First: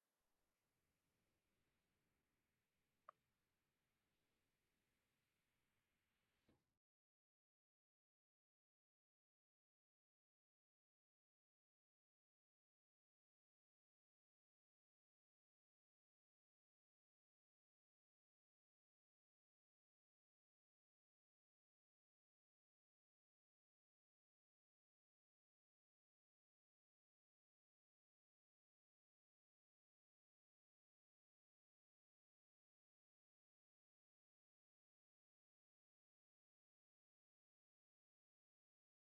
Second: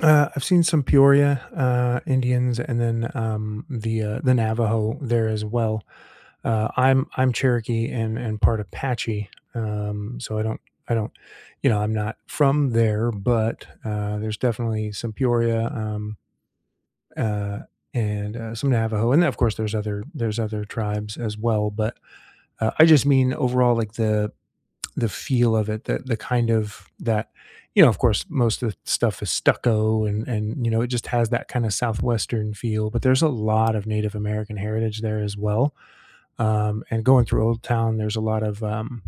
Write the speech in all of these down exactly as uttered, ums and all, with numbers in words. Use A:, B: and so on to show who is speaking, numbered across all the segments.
A: Uh, I've seen some Peoria, uh, Indians, and then, um, the, uh, the Navajo there as well. Uh, I'm I'm Cherokee and and part Apache, um, so I don't I don't, you know, I'm not from there, but, uh, there's definitely some Peoria, um, uh, and, uh, some Navajo, and then of course there's other there's other tribes as well, but, uh, I just mean overall like the the feel of it, the the kind of that, you know, of course, most of the stuff is stucco and and, you know, it just has that kinda southwestern feel, but there's a lot of Native American heritage there as well, um, and going through Old Town, there's a lot of, um,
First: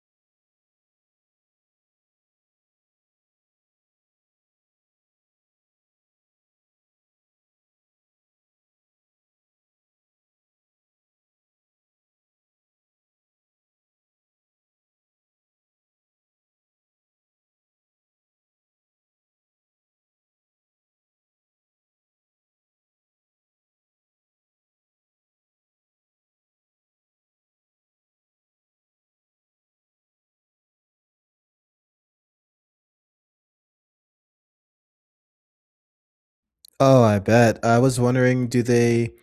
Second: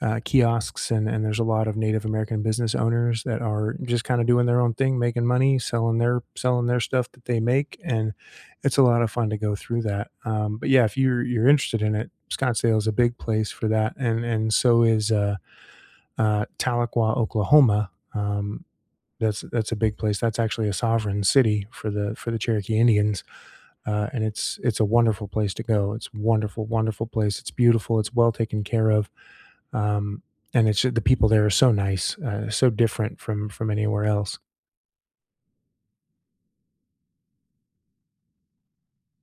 A: uh, kiosks and and there's a lot of Native American business owners that are just kinda doing their own thing, making money, selling their selling their stuff that they make, and it's a lot of fun to go through that, um, but yeah, if you're you're interested in it, Scottsdale is a big place for that and and so is, uh, uh, Tahlequah, Oklahoma, um, that's that's a big place, that's actually a sovereign city for the for the Cherokee Indians, uh, and it's it's a wonderful place to go, it's a wonderful, wonderful place, it's beautiful, it's well taken care of, um, and it's ju the people there are so nice, uh, so different from from anywhere else.
B: Oh, I bet, I was wondering, do they,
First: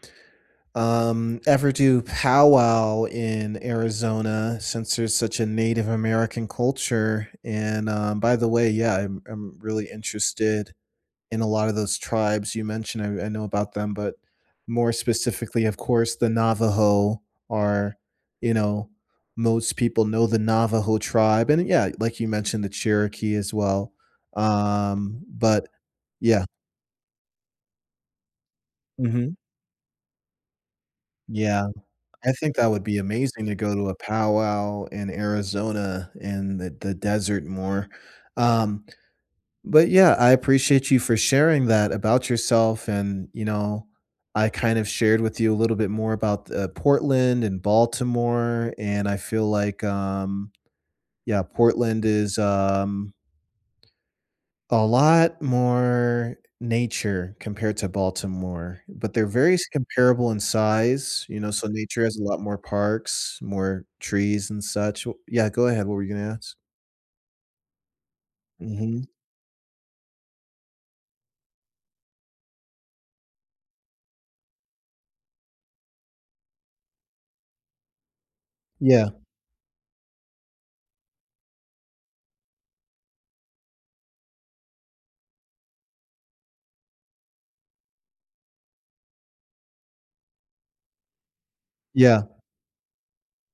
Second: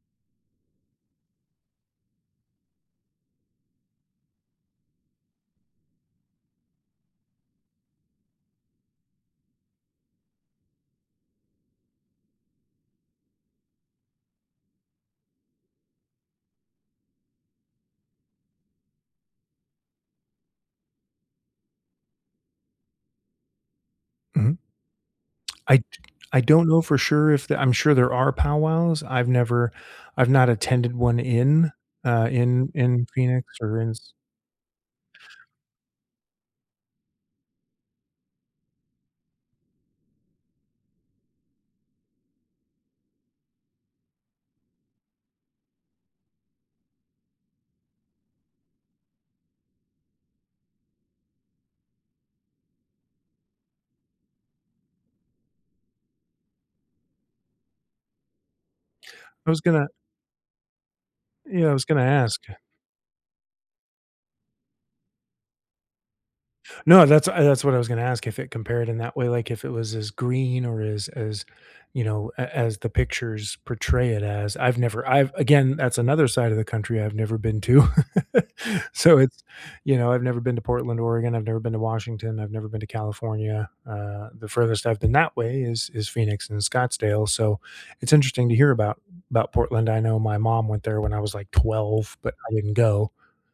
B: um, ever do powwow in Arizona, since there's such a Native American culture, and, um, by the way, yeah, I'm I'm really interested in a lot of those tribes you mentioned, I I know about them, but more specifically, of course, the Navajo are, you know most people know the Navajo tribe, and, uh, yeah, like you mentioned, the Cherokee as well,
A: Mhm.
B: um, but
A: I d I
B: yeah.
A: don't know for sure if the I'm sure there are powwows. I've
B: Mhm.
A: never, I've not attended one
B: Yeah,
A: in, uh,
B: I think that
A: in
B: would be
A: in
B: amazing to
A: Phoenix
B: go
A: or
B: to
A: in
B: a
A: S
B: powwow in Arizona in the the desert more, um, but yeah, I appreciate you for sharing that about yourself, and, you know, I kind of shared with you a little bit more about th uh, Portland and Baltimore, and I feel like, um, yeah, Portland is ,um a lot more nature compared to Baltimore, but they're
A: I
B: very
A: was
B: si
A: gonna
B: comparable in size, you know, so
A: Yeah, I was
B: nature
A: gonna
B: has a lot
A: ask.
B: more parks, more trees and such wh yeah, go ahead, what were you gonna ask?
A: No, that's, uh, that's what I was gonna ask, if it compared in
B: Mhm.
A: that way, like, if it was as green or as as, you know, a as the pictures portray it as. I've never, I've again, that's another side of the country I've never been to.
B: Yeah.
A: So it's, you know, I've never been to Portland, Oregon, I've never been to Washington, I've never been to California, uh, the furthest I've been that way is is Phoenix and Scottsdale, so it's interesting to hear about about Portland. I know my mom went there when I was like twelve,
B: Yeah.
A: but I didn't go.